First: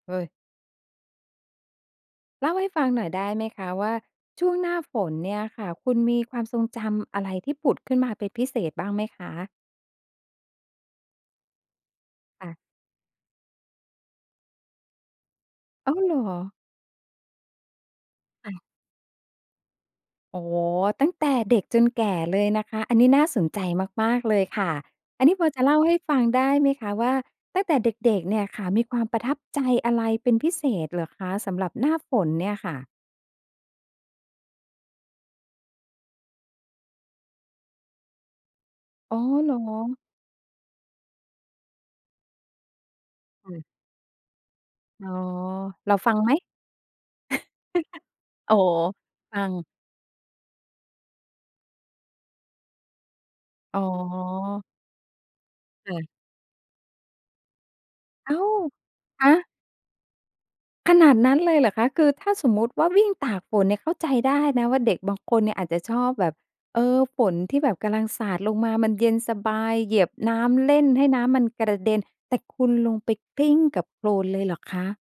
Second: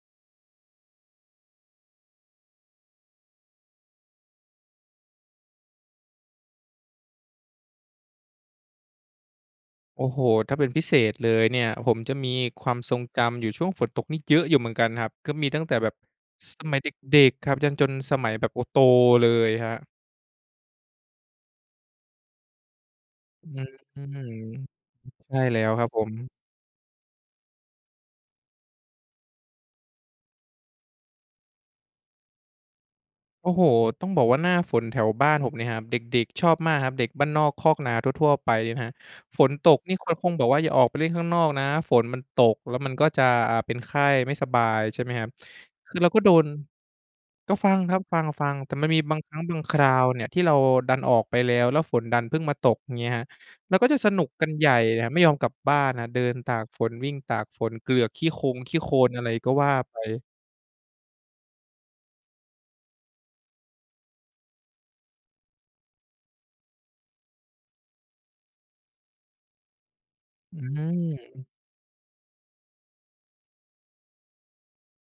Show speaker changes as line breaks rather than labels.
เฮ้ย! เล่าให้ฟังหน่อยได้ไหมคะว่าช่วงหน้าฝนเนี่ยค่ะคุณมีความทรงจำอะไรที่ผุดขึ้นมาเป็นพิเศษบ้างไหมคะ?
โอ้โฮ ถ้าเป็นพิเศษเลยเนี่ย ผมจะมี
ค่ะ
ความทรงจำอยู่ช่วงฝนตกนี้เยอะอยู่เหมือนกันครับ ก็มีตั้งแต่แบ
อ้า
บ
ว เหรอ?
สมัยเด็ก ๆ ครับ ยันจนสมัยแ
ค
บบ
่
โอ
ะ
้ โตเลยครับ
อ๋อ ตั้งแต่เด็กจนแก่เลยนะคะ อันนี้น่าส
อ
น
ื
ใจ
้อฮื
มาก ๆ
อ
เลยค่ะ อัน
อ
น
ใ
ี
ช
้
่
พอ
แล
จ
้
ะ
ว
เล่า
ครับ
ให้
ผม
ฟังได้ไหมคะว่า ตั้งแต่เด็ก ๆ เนี่ยค่ะ มีความประทับใจอะไรเป็นพิเศษเหรอคะสำหรับหน้าฝนเนี่ยค่ะ?
โอ้โฮ ต้องบอกว่าหน้าฝนแถวบ้านผมเนี่ยครับ เด็ก ๆ ชอบมากครับ เด็กบ้านนอกคอกนาทั่ว ๆ ไปเนี่ยครับ
อ๋อ
ฝ
เห
น
รอ?
ตกนี่เขาคงบอกว่า "อย่าออกไปเล่นข้างนอกนะ ฝนมันตกแล้วมันก็จะ
ค
อ
่
า
ะ
เป็นไข้ไม่สบาย" ใช่
อ๋
ไห
อ
มครับ ค
เรา
ือเรา
ฟั
ก
ง
็โ
ไห
ด
ม?
น ก็ฟังครับ ฟั
อ๋
ง
อ
ๆ แต่มันมีบางคร
ฟ
ั้
ั
งบ
ง
างคราวเนี่ยที่เราดันออกไปแล้ว แล้วฝนดันเพิ่งมาตก อย่างเงี้ยครับ เรา
อ๋
ก็จะสนุกกัน
อ
ใหญ่ไม่ยอมกลับบ้า
ค
น
่
น
ะ
ครับ เดินตากฝน วิ่งตากฝน เกลือกขี้
อ้า
ค
ว
งขี้โคลน อะ
ฮ
ไร
ะ!
ก็ว่าไป
ขนาดนั้นเลยเหรอคะ คือถ้าสมมุติว่าวิ่งตากฝนเนี่ยเข้าใจได้นะว่าเด็กบางคนเนี่ยอาจจะชอบแบบ เออ ฝนที่แบบกำลังสาดลงมา มันเย็นสบาย เหยียบน้
อ
ำ เล่นให้น้ำม
ือ
ันกระเด็น แต่คุณลงไปกลิ้งกับโคลนเลยเหรอคะ?